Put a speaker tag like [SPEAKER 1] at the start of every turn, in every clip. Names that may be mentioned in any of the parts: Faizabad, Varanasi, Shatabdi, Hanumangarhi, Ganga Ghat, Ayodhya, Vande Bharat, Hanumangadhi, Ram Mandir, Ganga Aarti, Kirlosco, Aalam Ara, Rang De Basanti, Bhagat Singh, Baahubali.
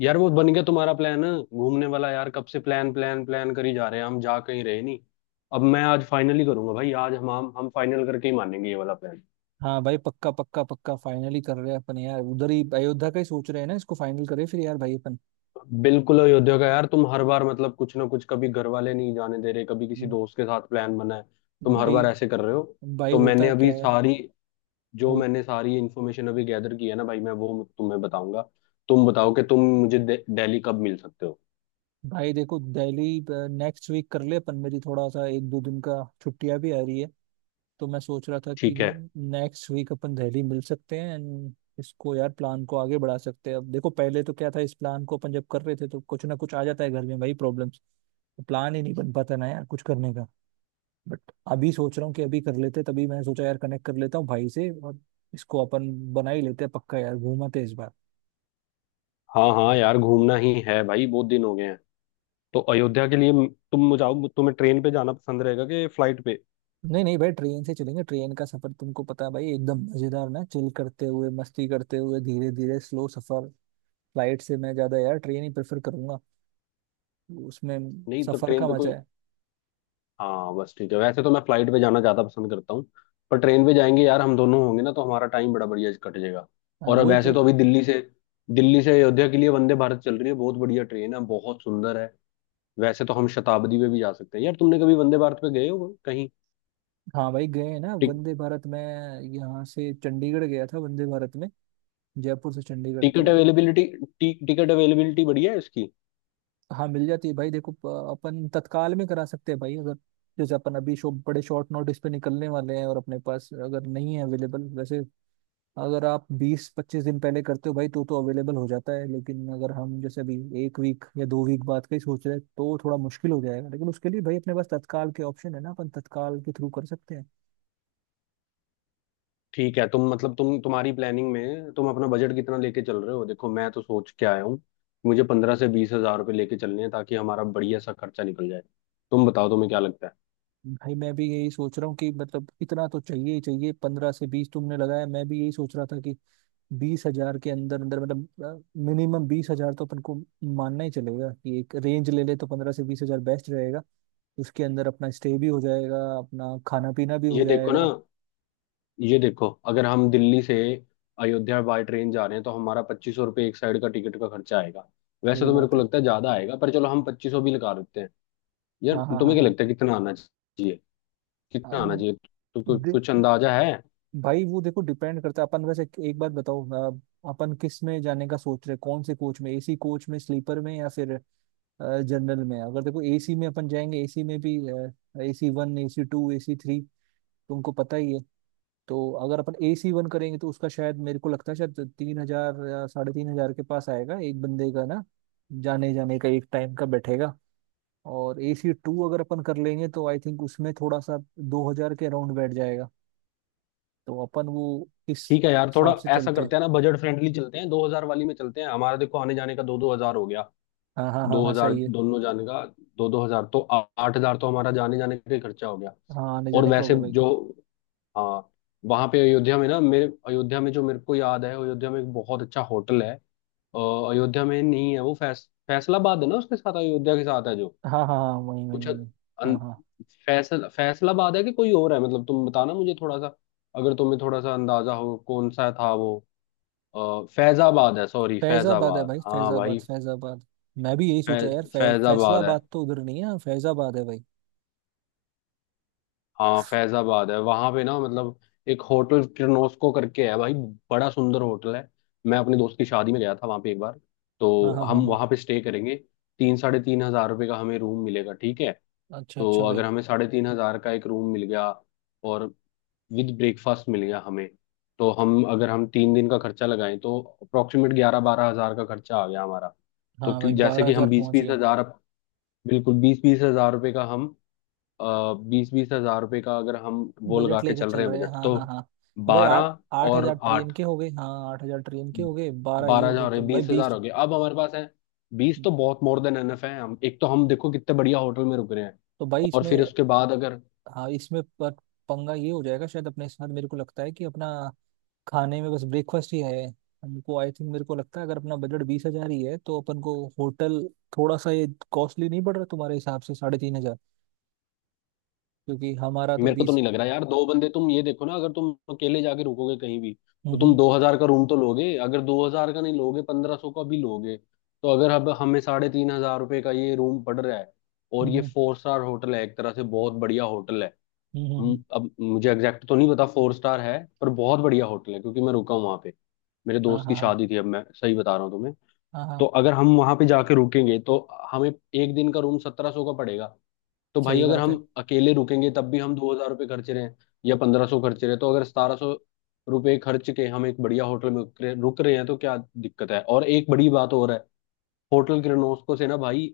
[SPEAKER 1] यार, वो बन गया तुम्हारा प्लान घूमने वाला? यार, कब से प्लान प्लान प्लान करी जा रहे हैं, हम जा कहीं रहे नहीं। अब मैं आज फाइनली करूंगा भाई। आज हम फाइनल करके ही मानेंगे, ये वाला प्लान।
[SPEAKER 2] हाँ भाई, पक्का पक्का पक्का फाइनली कर रहे हैं अपन। यार, उधर ही अयोध्या का ही सोच रहे हैं ना, इसको फाइनल करें फिर यार भाई अपन।
[SPEAKER 1] बिल्कुल अयोध्या का। यार, तुम हर बार मतलब कुछ ना कुछ, कभी घर वाले नहीं जाने दे रहे, कभी किसी
[SPEAKER 2] हम्म।
[SPEAKER 1] दोस्त के साथ प्लान बना है। तुम हर
[SPEAKER 2] भाई,
[SPEAKER 1] बार ऐसे कर रहे हो।
[SPEAKER 2] भाई
[SPEAKER 1] तो मैंने
[SPEAKER 2] होता
[SPEAKER 1] अभी
[SPEAKER 2] क्या है।
[SPEAKER 1] सारी जो
[SPEAKER 2] हो।
[SPEAKER 1] मैंने सारी इन्फॉर्मेशन अभी गैदर की है ना भाई, मैं वो तुम्हें बताऊंगा। तुम बताओ कि तुम मुझे दिल्ली कब मिल सकते हो।
[SPEAKER 2] भाई देखो दिल्ली, नेक्स्ट वीक कर ले अपन। मेरी थोड़ा सा एक दो दिन का छुट्टियां भी आ रही है। तो मैं सोच रहा था कि
[SPEAKER 1] ठीक है।
[SPEAKER 2] नेक्स्ट वीक अपन दिल्ली मिल सकते हैं एंड इसको यार प्लान को आगे बढ़ा सकते हैं। अब देखो, पहले तो क्या था, इस प्लान को अपन जब कर रहे थे तो कुछ ना कुछ आ जाता है घर में भाई, प्रॉब्लम्स। प्लान ही नहीं बन पाता ना यार कुछ करने का। बट अभी सोच रहा हूँ कि अभी कर लेते, तभी मैंने सोचा यार कनेक्ट कर लेता हूँ भाई से और इसको अपन बना ही लेते हैं पक्का। यार, घूमाते हैं इस बार।
[SPEAKER 1] हाँ हाँ, यार घूमना ही है भाई, बहुत दिन हो गए हैं। तो अयोध्या के लिए तुम मुझे आओ, तुम्हें ट्रेन पे जाना पसंद रहेगा कि फ्लाइट पे?
[SPEAKER 2] नहीं नहीं भाई, ट्रेन से चलेंगे। ट्रेन का सफर तुमको पता है भाई, एकदम मजेदार ना, चिल करते हुए, मस्ती करते हुए, धीरे धीरे स्लो सफर। फ्लाइट से मैं ज्यादा यार ट्रेन ही प्रेफर करूंगा उसमें।
[SPEAKER 1] नहीं तो
[SPEAKER 2] सफर
[SPEAKER 1] ट्रेन
[SPEAKER 2] का
[SPEAKER 1] पे
[SPEAKER 2] मजा
[SPEAKER 1] कोई,
[SPEAKER 2] है।
[SPEAKER 1] हाँ बस ठीक है। वैसे तो मैं फ्लाइट पे जाना ज्यादा पसंद करता हूँ, पर ट्रेन पे जाएंगे यार, हम दोनों होंगे ना तो हमारा टाइम बड़ा बढ़िया कट जाएगा।
[SPEAKER 2] हाँ
[SPEAKER 1] और अब
[SPEAKER 2] वही
[SPEAKER 1] वैसे
[SPEAKER 2] तो।
[SPEAKER 1] तो अभी दिल्ली से अयोध्या के लिए वंदे भारत चल रही है, बहुत बढ़िया ट्रेन है, बहुत सुंदर है। वैसे तो हम शताब्दी पे भी जा सकते हैं। यार, तुमने कभी वंदे भारत पे गए हो कहीं?
[SPEAKER 2] हाँ भाई, गए हैं ना
[SPEAKER 1] टिक,
[SPEAKER 2] वंदे भारत में। यहाँ से चंडीगढ़ गया था वंदे भारत में। जयपुर से चंडीगढ़
[SPEAKER 1] टिकट
[SPEAKER 2] तो।
[SPEAKER 1] अवेलेबिलिटी टिकट अवेलेबिलिटी बढ़िया है इसकी।
[SPEAKER 2] हाँ मिल जाती है भाई। देखो, अपन तत्काल में करा सकते हैं भाई, अगर जैसे अपन अभी शो बड़े शॉर्ट नोटिस पे निकलने वाले हैं और अपने पास अगर नहीं है अवेलेबल। वैसे अगर आप 20 25 दिन पहले करते हो भाई तो अवेलेबल हो जाता है। लेकिन अगर हम जैसे अभी एक वीक या दो वीक बाद का ही सोच रहे हैं तो थोड़ा मुश्किल हो जाएगा। लेकिन उसके लिए भाई अपने पास तत्काल के ऑप्शन है ना, अपन तत्काल के थ्रू कर सकते हैं।
[SPEAKER 1] ठीक है। तुम तुम्हारी प्लानिंग में तुम अपना बजट कितना लेके चल रहे हो? देखो, मैं तो सोच के आया हूँ। मुझे 15 से 20 हज़ार रुपये लेके चलने हैं, ताकि हमारा बढ़िया सा खर्चा निकल जाए। तुम बताओ तुम्हें क्या लगता है?
[SPEAKER 2] भाई मैं भी यही सोच रहा हूँ कि मतलब इतना तो चाहिए ही चाहिए। 15 से 20 तुमने लगाया, मैं भी यही सोच रहा था कि 20 हजार के अंदर अंदर, मतलब मिनिमम 20 हजार तो अपन को मानना ही चलेगा। कि एक रेंज ले ले तो 15 से 20 हजार बेस्ट रहेगा। उसके अंदर अपना स्टे भी हो जाएगा, अपना खाना पीना भी हो
[SPEAKER 1] ये देखो ना,
[SPEAKER 2] जाएगा।
[SPEAKER 1] ये देखो, अगर हम दिल्ली से अयोध्या बाय ट्रेन जा रहे हैं तो हमारा 2,500 रुपये एक साइड का टिकट का खर्चा आएगा। वैसे
[SPEAKER 2] सही
[SPEAKER 1] तो मेरे
[SPEAKER 2] बात
[SPEAKER 1] को
[SPEAKER 2] है।
[SPEAKER 1] लगता है ज्यादा आएगा, पर चलो हम 2,500 भी लगा देते हैं। यार,
[SPEAKER 2] हाँ हाँ हाँ
[SPEAKER 1] तुम्हें क्या
[SPEAKER 2] हाँ।
[SPEAKER 1] लगता है कितना आना चाहिए?
[SPEAKER 2] अ,
[SPEAKER 1] कितना आना चाहिए, तो कुछ
[SPEAKER 2] दे,
[SPEAKER 1] कुछ अंदाजा है?
[SPEAKER 2] भाई वो देखो, डिपेंड करता है अपन। वैसे एक बात बताओ, अ, अपन किस में जाने का सोच रहे हैं? कौन से कोच में, एसी कोच में, स्लीपर में, या फिर जनरल में? अगर देखो एसी में अपन जाएंगे, एसी में भी AC one, AC two, AC three, तुमको पता ही है। तो अगर अपन एसी वन करेंगे तो उसका शायद मेरे को लगता है शायद 3 हजार या साढ़े 3 हजार के पास आएगा एक बंदे का ना, जाने जाने का एक टाइम का बैठेगा। और एसी टू अगर अपन कर लेंगे तो आई थिंक उसमें थोड़ा सा 2 हजार के अराउंड बैठ जाएगा। तो अपन वो इस
[SPEAKER 1] ठीक है यार, थोड़ा
[SPEAKER 2] हिसाब से
[SPEAKER 1] ऐसा
[SPEAKER 2] चलते हैं।
[SPEAKER 1] करते हैं ना, बजट फ्रेंडली चलते हैं, 2,000 वाली में चलते हैं। हमारा देखो आने जाने का दो दो हजार हो गया।
[SPEAKER 2] हाँ हाँ हाँ
[SPEAKER 1] दो
[SPEAKER 2] हाँ,
[SPEAKER 1] हजार
[SPEAKER 2] सही है।
[SPEAKER 1] दोनों जाने का। दो दो हजार तो आठ हजार तो हमारा जाने जाने का ही खर्चा हो गया।
[SPEAKER 2] हाँ, आने
[SPEAKER 1] और
[SPEAKER 2] जाने का हो
[SPEAKER 1] वैसे
[SPEAKER 2] गया भाई।
[SPEAKER 1] जो, हाँ, वहां पे अयोध्या में ना, मेरे अयोध्या में जो मेरे को याद है अयोध्या में एक बहुत अच्छा होटल है। अ, अयोध्या में नहीं है वो फैसलाबाद है ना, उसके साथ अयोध्या के साथ है जो
[SPEAKER 2] हाँ हाँ हाँ, वही वही
[SPEAKER 1] कुछ
[SPEAKER 2] वही। हाँ हाँ,
[SPEAKER 1] फैसलाबाद है, कि कोई और है, मतलब तुम बताना मुझे थोड़ा सा। अगर तुम्हें थोड़ा सा अंदाजा हो कौन सा था वो। और फैजाबाद है, सॉरी
[SPEAKER 2] फैजाबाद है
[SPEAKER 1] फैजाबाद,
[SPEAKER 2] भाई,
[SPEAKER 1] हाँ
[SPEAKER 2] फैजाबाद
[SPEAKER 1] भाई।
[SPEAKER 2] फैजाबाद। मैं भी यही
[SPEAKER 1] फै,
[SPEAKER 2] सोचा यार,
[SPEAKER 1] फैजाबाद है।
[SPEAKER 2] फैसलाबाद तो उधर नहीं है, हाँ, फैजाबाद है भाई।
[SPEAKER 1] हाँ फैजाबाद है, वहां पे ना मतलब एक होटल किर्लोस्को करके है भाई। बड़ा सुंदर होटल है। मैं अपने दोस्त की शादी में गया था वहां पे एक बार, तो
[SPEAKER 2] हाँ हाँ हाँ
[SPEAKER 1] हम
[SPEAKER 2] हाँ।
[SPEAKER 1] वहां पे स्टे करेंगे। तीन 3,500 रुपये का हमें रूम मिलेगा, ठीक है?
[SPEAKER 2] अच्छा
[SPEAKER 1] तो
[SPEAKER 2] अच्छा भाई।
[SPEAKER 1] अगर हमें 3,500 का एक रूम मिल गया और विद ब्रेकफास्ट मिल गया हमें, तो हम अगर हम 3 दिन का खर्चा लगाएं तो अप्रोक्सीमेट 11-12 हज़ार का खर्चा आ गया हमारा। तो
[SPEAKER 2] हाँ भाई,
[SPEAKER 1] क्यों, जैसे
[SPEAKER 2] बारह
[SPEAKER 1] कि हम
[SPEAKER 2] हजार
[SPEAKER 1] बीस
[SPEAKER 2] पहुंच
[SPEAKER 1] बीस
[SPEAKER 2] गए।
[SPEAKER 1] हजार, बिल्कुल बीस बीस हजार रुपए का हम, बीस बीस हजार रुपए का अगर हम वो लगा
[SPEAKER 2] बजट
[SPEAKER 1] के
[SPEAKER 2] लेके
[SPEAKER 1] चल रहे
[SPEAKER 2] चल
[SPEAKER 1] हैं
[SPEAKER 2] रहे हैं,
[SPEAKER 1] बजट,
[SPEAKER 2] हाँ
[SPEAKER 1] तो
[SPEAKER 2] हाँ हाँ। तो भाई आठ,
[SPEAKER 1] बारह
[SPEAKER 2] 8 हजार
[SPEAKER 1] और
[SPEAKER 2] ट्रेन
[SPEAKER 1] आठ,
[SPEAKER 2] के हो गए, हाँ 8 हजार ट्रेन के हो गए, बारह ये
[SPEAKER 1] बारह
[SPEAKER 2] हो
[SPEAKER 1] हजार
[SPEAKER 2] गए
[SPEAKER 1] हो रहे,
[SPEAKER 2] तो भाई
[SPEAKER 1] बीस
[SPEAKER 2] बीस।
[SPEAKER 1] हजार हो गए। अब हमारे पास है बीस, तो बहुत मोर देन एनफ है। हम एक, तो हम देखो कितने बढ़िया होटल में रुक रहे हैं।
[SPEAKER 2] तो भाई
[SPEAKER 1] और
[SPEAKER 2] इसमें,
[SPEAKER 1] फिर उसके बाद अगर,
[SPEAKER 2] हाँ इसमें पर पंगा ये हो जाएगा शायद अपने साथ, मेरे को लगता है कि अपना खाने में बस ब्रेकफास्ट ही है हमको। आई थिंक मेरे को लगता है अगर अपना बजट 20 हजार ही है तो अपन को होटल थोड़ा सा ये कॉस्टली नहीं पड़ रहा तुम्हारे हिसाब से, साढ़े 3 हजार? क्योंकि हमारा तो
[SPEAKER 1] मेरे को तो
[SPEAKER 2] बीस।
[SPEAKER 1] नहीं लग रहा यार, दो बंदे, तुम ये देखो ना, अगर तुम अकेले जाके रुकोगे कहीं भी तो तुम
[SPEAKER 2] हम्म
[SPEAKER 1] 2,000 का रूम तो लोगे, अगर दो हजार का नहीं लोगे 1,500 का भी लोगे। तो अगर अब हमें 3,500 रुपए का ये रूम पड़ रहा है, और
[SPEAKER 2] हम्म।
[SPEAKER 1] ये
[SPEAKER 2] हम्म।
[SPEAKER 1] फोर स्टार होटल है, एक तरह से बहुत बढ़िया होटल है।
[SPEAKER 2] हम्म, हम्म, हम्म।
[SPEAKER 1] अब मुझे एग्जैक्ट तो नहीं पता फोर स्टार है, पर बहुत बढ़िया होटल है क्योंकि मैं रुका हूँ वहां पे, मेरे
[SPEAKER 2] हाँ
[SPEAKER 1] दोस्त की
[SPEAKER 2] हाँ हाँ
[SPEAKER 1] शादी थी। अब मैं सही बता रहा हूँ तुम्हें।
[SPEAKER 2] हाँ
[SPEAKER 1] तो
[SPEAKER 2] हाँ।
[SPEAKER 1] अगर हम वहां पे जाके रुकेंगे तो हमें एक दिन का रूम 1,700 का पड़ेगा। तो भाई,
[SPEAKER 2] सही
[SPEAKER 1] अगर
[SPEAKER 2] बात
[SPEAKER 1] हम
[SPEAKER 2] है।
[SPEAKER 1] अकेले रुकेंगे तब भी हम 2,000 रुपये खर्च रहे हैं या 1,500 खर्च रहे हैं, तो अगर 1,700 रुपए खर्च के हम एक बढ़िया होटल में रुक रहे हैं तो क्या दिक्कत है। और एक बड़ी बात और है, होटल किरणोस्को से ना भाई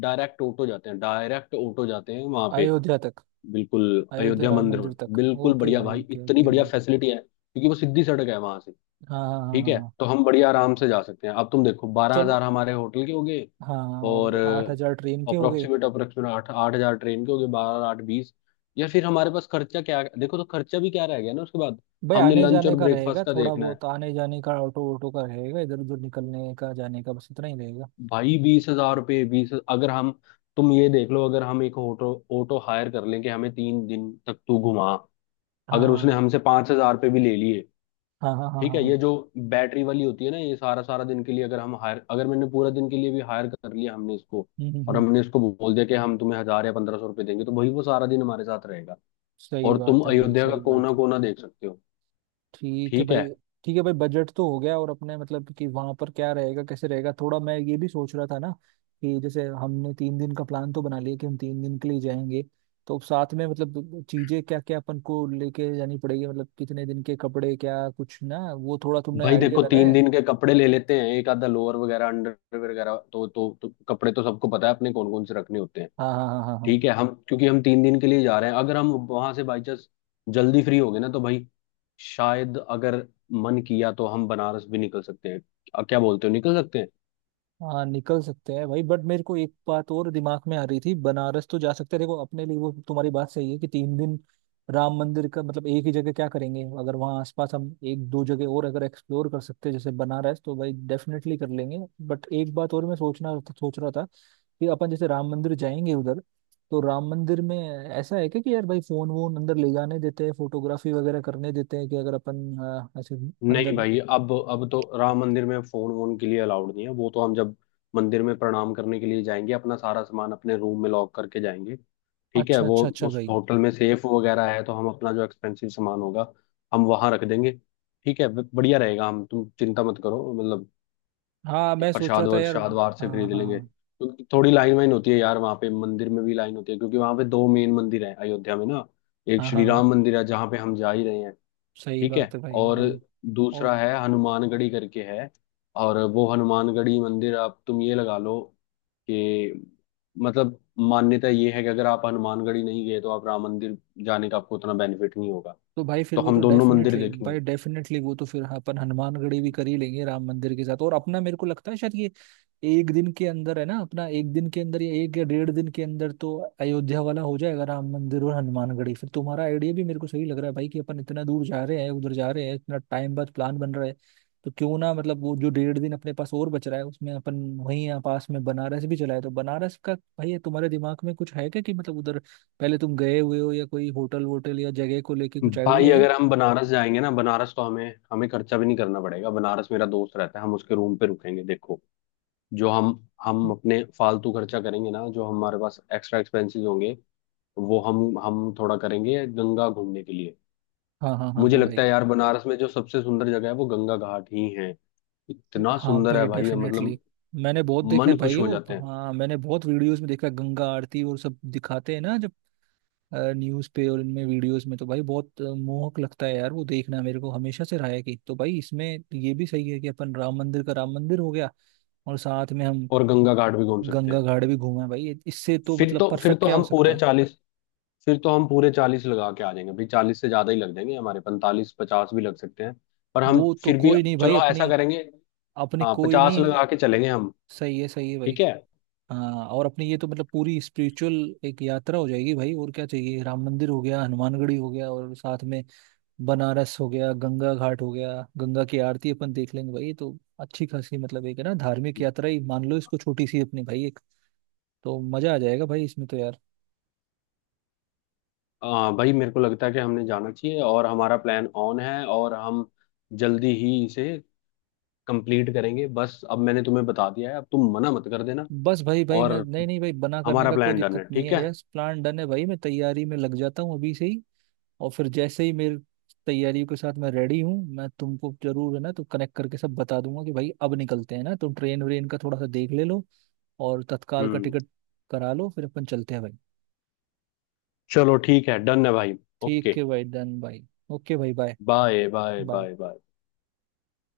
[SPEAKER 1] डायरेक्ट ऑटो जाते हैं वहां पे,
[SPEAKER 2] अयोध्या तक।
[SPEAKER 1] बिल्कुल
[SPEAKER 2] अयोध्या
[SPEAKER 1] अयोध्या
[SPEAKER 2] राम
[SPEAKER 1] मंदिर में।
[SPEAKER 2] मंदिर तक।
[SPEAKER 1] बिल्कुल
[SPEAKER 2] ओके
[SPEAKER 1] बढ़िया
[SPEAKER 2] भाई,
[SPEAKER 1] भाई,
[SPEAKER 2] ओके
[SPEAKER 1] इतनी
[SPEAKER 2] ओके
[SPEAKER 1] बढ़िया
[SPEAKER 2] भाई।
[SPEAKER 1] फैसिलिटी है, क्योंकि वो सीधी सड़क है वहां से।
[SPEAKER 2] हाँ हाँ हाँ
[SPEAKER 1] ठीक
[SPEAKER 2] हाँ
[SPEAKER 1] है,
[SPEAKER 2] हाँ।
[SPEAKER 1] तो हम बढ़िया आराम से जा सकते हैं। अब तुम देखो, बारह
[SPEAKER 2] चलो।
[SPEAKER 1] हजार हमारे होटल के हो गए,
[SPEAKER 2] हाँ हाँ,
[SPEAKER 1] और
[SPEAKER 2] और 8 हजार ट्रेन के हो गए।
[SPEAKER 1] अप्रोक्सीमेट, अप्रोक्सीमेट आठ आठ हजार ट्रेन के हो गए, बारह आठ बीस। या फिर हमारे पास खर्चा, क्या देखो, तो खर्चा भी क्या रह गया ना उसके बाद।
[SPEAKER 2] भाई
[SPEAKER 1] हमने
[SPEAKER 2] आने
[SPEAKER 1] लंच
[SPEAKER 2] जाने
[SPEAKER 1] और
[SPEAKER 2] का रहेगा,
[SPEAKER 1] ब्रेकफास्ट का
[SPEAKER 2] थोड़ा
[SPEAKER 1] देखना है।
[SPEAKER 2] बहुत आने जाने का, ऑटो ऑटो का रहेगा, इधर उधर निकलने का, जाने का, बस इतना ही रहेगा।
[SPEAKER 1] भाई 20,000 रुपये, बीस अगर हम, तुम ये देख लो अगर हम एक ऑटो ऑटो हायर कर लें कि हमें 3 दिन तक तू घुमा, अगर उसने
[SPEAKER 2] हाँ
[SPEAKER 1] हमसे 5,000 रुपये भी ले लिए,
[SPEAKER 2] हाँ हाँ हाँ
[SPEAKER 1] ठीक
[SPEAKER 2] हाँ
[SPEAKER 1] है?
[SPEAKER 2] हाँ।
[SPEAKER 1] ये जो बैटरी वाली होती है ना, ये सारा सारा दिन के लिए अगर हम हायर, अगर मैंने पूरा दिन के लिए भी हायर कर लिया हमने इसको,
[SPEAKER 2] हम्म हम्म,
[SPEAKER 1] और
[SPEAKER 2] हम्म।
[SPEAKER 1] हमने इसको बोल दिया कि हम तुम्हें 1,000 या 1,500 रुपये देंगे, तो भाई वो सारा दिन हमारे साथ रहेगा,
[SPEAKER 2] सही
[SPEAKER 1] और तुम
[SPEAKER 2] बात है भाई,
[SPEAKER 1] अयोध्या का
[SPEAKER 2] सही
[SPEAKER 1] कोना
[SPEAKER 2] बात है।
[SPEAKER 1] कोना देख सकते हो।
[SPEAKER 2] ठीक है
[SPEAKER 1] ठीक
[SPEAKER 2] भाई।
[SPEAKER 1] है।
[SPEAKER 2] ठीक है भाई, बजट तो हो गया। और अपने मतलब कि वहां पर क्या रहेगा कैसे रहेगा, थोड़ा मैं ये भी सोच रहा था ना, कि जैसे हमने 3 दिन का प्लान तो बना लिया कि हम 3 दिन के लिए जाएंगे, तो साथ में मतलब चीजें क्या क्या अपन को लेके जानी पड़ेगी, मतलब कितने दिन के कपड़े, क्या कुछ ना, वो थोड़ा तुमने
[SPEAKER 1] भाई
[SPEAKER 2] आइडिया
[SPEAKER 1] देखो
[SPEAKER 2] लगाया
[SPEAKER 1] तीन
[SPEAKER 2] है?
[SPEAKER 1] दिन के कपड़े ले लेते हैं, एक आधा लोअर वगैरह, अंडर वगैरह, तो कपड़े तो सबको पता है अपने कौन कौन से रखने होते हैं।
[SPEAKER 2] हाँ हाँ हाँ हाँ हाँ
[SPEAKER 1] ठीक है, हम क्योंकि हम 3 दिन के लिए जा रहे हैं, अगर हम वहां से बाई चांस जल्दी फ्री हो गए ना, तो भाई, शायद अगर मन किया तो हम बनारस भी निकल सकते हैं। क्या बोलते हो, निकल सकते हैं?
[SPEAKER 2] हाँ। निकल सकते हैं भाई। बट मेरे को एक बात और दिमाग में आ रही थी, बनारस तो जा सकते हैं देखो अपने लिए, वो तुम्हारी बात सही है कि 3 दिन राम मंदिर का मतलब एक ही जगह क्या करेंगे, अगर वहाँ आसपास हम एक दो जगह और अगर एक्सप्लोर कर सकते हैं जैसे बनारस, तो भाई डेफिनेटली कर लेंगे। बट एक बात और मैं सोच रहा था, कि अपन जैसे राम मंदिर जाएंगे उधर, तो राम मंदिर में ऐसा है क्या कि यार भाई फोन वोन अंदर ले जाने देते हैं, फोटोग्राफी वगैरह करने देते हैं, कि अगर अपन ऐसे
[SPEAKER 1] नहीं
[SPEAKER 2] अंदर।
[SPEAKER 1] भाई, अब तो राम मंदिर में फोन वोन के लिए अलाउड नहीं है। वो तो हम जब मंदिर में प्रणाम करने के लिए जाएंगे, अपना सारा सामान अपने रूम में लॉक करके जाएंगे। ठीक है,
[SPEAKER 2] अच्छा
[SPEAKER 1] वो
[SPEAKER 2] अच्छा अच्छा
[SPEAKER 1] उस
[SPEAKER 2] भाई।
[SPEAKER 1] होटल में सेफ वगैरह है, तो हम अपना जो एक्सपेंसिव सामान होगा हम वहां रख देंगे। ठीक है, बढ़िया रहेगा, हम, तुम चिंता मत करो मतलब।
[SPEAKER 2] हाँ मैं सोच रहा
[SPEAKER 1] प्रसाद
[SPEAKER 2] था
[SPEAKER 1] और
[SPEAKER 2] यार।
[SPEAKER 1] श्राद्ध बाहर से
[SPEAKER 2] हाँ
[SPEAKER 1] खरीद लेंगे,
[SPEAKER 2] हाँ
[SPEAKER 1] क्योंकि थोड़ी लाइन वाइन होती है यार वहाँ पे, मंदिर में भी लाइन होती है, क्योंकि वहाँ पे दो मेन मंदिर है अयोध्या में ना। एक
[SPEAKER 2] हाँ हाँ
[SPEAKER 1] श्री
[SPEAKER 2] हाँ।
[SPEAKER 1] राम मंदिर है जहाँ पे हम जा ही रहे हैं।
[SPEAKER 2] सही
[SPEAKER 1] ठीक है।
[SPEAKER 2] बात है भाई।
[SPEAKER 1] और
[SPEAKER 2] हाँ। और।
[SPEAKER 1] दूसरा है हनुमानगढ़ी करके है। और वो हनुमानगढ़ी मंदिर, आप, तुम ये लगा लो कि, मतलब, मान्यता ये है कि अगर आप हनुमानगढ़ी नहीं गए तो आप राम मंदिर जाने का आपको उतना बेनिफिट नहीं होगा।
[SPEAKER 2] तो भाई फिर
[SPEAKER 1] तो
[SPEAKER 2] वो तो
[SPEAKER 1] हम दोनों मंदिर
[SPEAKER 2] डेफिनेटली
[SPEAKER 1] देखेंगे।
[SPEAKER 2] भाई, डेफिनेटली वो तो फिर अपन हनुमानगढ़ी भी कर ही लेंगे राम मंदिर के साथ। और अपना मेरे को लगता है शायद ये एक दिन के अंदर है ना, अपना एक दिन के अंदर या एक या 1.5 दिन के अंदर तो अयोध्या वाला हो जाएगा, राम मंदिर और हनुमानगढ़ी। फिर तुम्हारा आइडिया भी मेरे को सही लग रहा है भाई कि अपन इतना दूर जा रहे हैं, उधर जा रहे हैं, इतना टाइम बाद प्लान बन रहा है, तो क्यों ना मतलब वो जो 1.5 दिन अपने पास और बच रहा है उसमें अपन वहीं, यहाँ पास में बनारस भी चलाए। तो बनारस का भाई तुम्हारे दिमाग में कुछ है क्या कि मतलब उधर पहले तुम गए हुए हो, या कोई होटल वोटल या जगह को लेके कुछ
[SPEAKER 1] भाई
[SPEAKER 2] आइडिया है?
[SPEAKER 1] अगर हम बनारस जाएंगे ना, बनारस तो हमें हमें खर्चा भी नहीं करना पड़ेगा, बनारस मेरा दोस्त रहता है, हम उसके रूम पे रुकेंगे। देखो जो हम, अपने फालतू खर्चा करेंगे ना, जो हमारे पास एक्स्ट्रा एक्सपेंसेस होंगे वो हम थोड़ा करेंगे गंगा घूमने के लिए।
[SPEAKER 2] हाँ हाँ हाँ
[SPEAKER 1] मुझे
[SPEAKER 2] हाँ भाई।
[SPEAKER 1] लगता है यार, बनारस में जो सबसे सुंदर जगह है वो गंगा घाट ही है। इतना
[SPEAKER 2] हाँ
[SPEAKER 1] सुंदर है
[SPEAKER 2] भाई
[SPEAKER 1] भाई,
[SPEAKER 2] डेफिनेटली।
[SPEAKER 1] मतलब
[SPEAKER 2] मैंने बहुत देखा है
[SPEAKER 1] मन खुश
[SPEAKER 2] भाई
[SPEAKER 1] हो
[SPEAKER 2] वो,
[SPEAKER 1] जाते हैं।
[SPEAKER 2] हाँ मैंने बहुत वीडियोस में देखा है, गंगा आरती और सब दिखाते हैं ना जब न्यूज़ पे और इनमें वीडियोस में, तो भाई बहुत मोहक लगता है यार। वो देखना मेरे को हमेशा से रहा है कि, तो भाई इसमें ये भी सही है कि अपन राम मंदिर का, राम मंदिर हो गया, और साथ में हम
[SPEAKER 1] और गंगा घाट भी घूम सकते हैं।
[SPEAKER 2] गंगा घाट भी घूमे भाई, इससे तो
[SPEAKER 1] फिर
[SPEAKER 2] मतलब
[SPEAKER 1] तो फिर
[SPEAKER 2] परफेक्ट
[SPEAKER 1] तो
[SPEAKER 2] क्या हो
[SPEAKER 1] हम
[SPEAKER 2] सकता
[SPEAKER 1] पूरे
[SPEAKER 2] है।
[SPEAKER 1] 40, फिर तो हम पूरे चालीस लगा के आ जाएंगे भाई। 40 से ज्यादा ही लग जाएंगे, हमारे 45-50 भी लग सकते हैं। पर हम
[SPEAKER 2] वो तो
[SPEAKER 1] फिर भी,
[SPEAKER 2] कोई नहीं भाई,
[SPEAKER 1] चलो हाँ, ऐसा
[SPEAKER 2] अपनी
[SPEAKER 1] करेंगे।
[SPEAKER 2] अपनी
[SPEAKER 1] हाँ,
[SPEAKER 2] कोई
[SPEAKER 1] 50
[SPEAKER 2] नहीं।
[SPEAKER 1] लगा के चलेंगे हम।
[SPEAKER 2] सही है, सही है भाई।
[SPEAKER 1] ठीक है।
[SPEAKER 2] हाँ, और अपनी ये तो मतलब पूरी स्पिरिचुअल एक यात्रा हो जाएगी भाई, और क्या चाहिए? राम मंदिर हो गया, हनुमानगढ़ी हो गया, और साथ में बनारस हो गया, गंगा घाट हो गया, गंगा की आरती अपन देख लेंगे भाई। तो अच्छी खासी, मतलब एक है ना धार्मिक यात्रा ही मान लो इसको, छोटी सी अपनी भाई एक, तो मजा आ जाएगा भाई इसमें तो यार।
[SPEAKER 1] भाई मेरे को लगता है कि हमने जाना चाहिए, और हमारा प्लान ऑन है, और हम जल्दी ही इसे कंप्लीट करेंगे। बस अब मैंने तुम्हें बता दिया है, अब तुम मना मत कर देना।
[SPEAKER 2] बस भाई, भाई
[SPEAKER 1] और
[SPEAKER 2] मैं नहीं, नहीं भाई बना करने
[SPEAKER 1] हमारा
[SPEAKER 2] का कोई
[SPEAKER 1] प्लान डन
[SPEAKER 2] दिक्कत
[SPEAKER 1] है,
[SPEAKER 2] नहीं
[SPEAKER 1] ठीक
[SPEAKER 2] है,
[SPEAKER 1] है।
[SPEAKER 2] यस, प्लान डन है भाई, मैं तैयारी में लग जाता हूँ अभी से ही। और फिर जैसे ही मेरी तैयारियों के साथ मैं रेडी हूँ, मैं तुमको, जरूर है ना, तो कनेक्ट करके सब बता दूंगा कि भाई अब निकलते हैं ना, तुम ट्रेन व्रेन का थोड़ा सा देख ले लो और तत्काल का
[SPEAKER 1] हम्म।
[SPEAKER 2] टिकट करा लो फिर अपन चलते हैं भाई।
[SPEAKER 1] चलो ठीक है, डन है भाई।
[SPEAKER 2] ठीक
[SPEAKER 1] ओके।
[SPEAKER 2] है भाई, डन भाई। ओके भाई, bye
[SPEAKER 1] bye bye
[SPEAKER 2] bye.
[SPEAKER 1] Bye bye.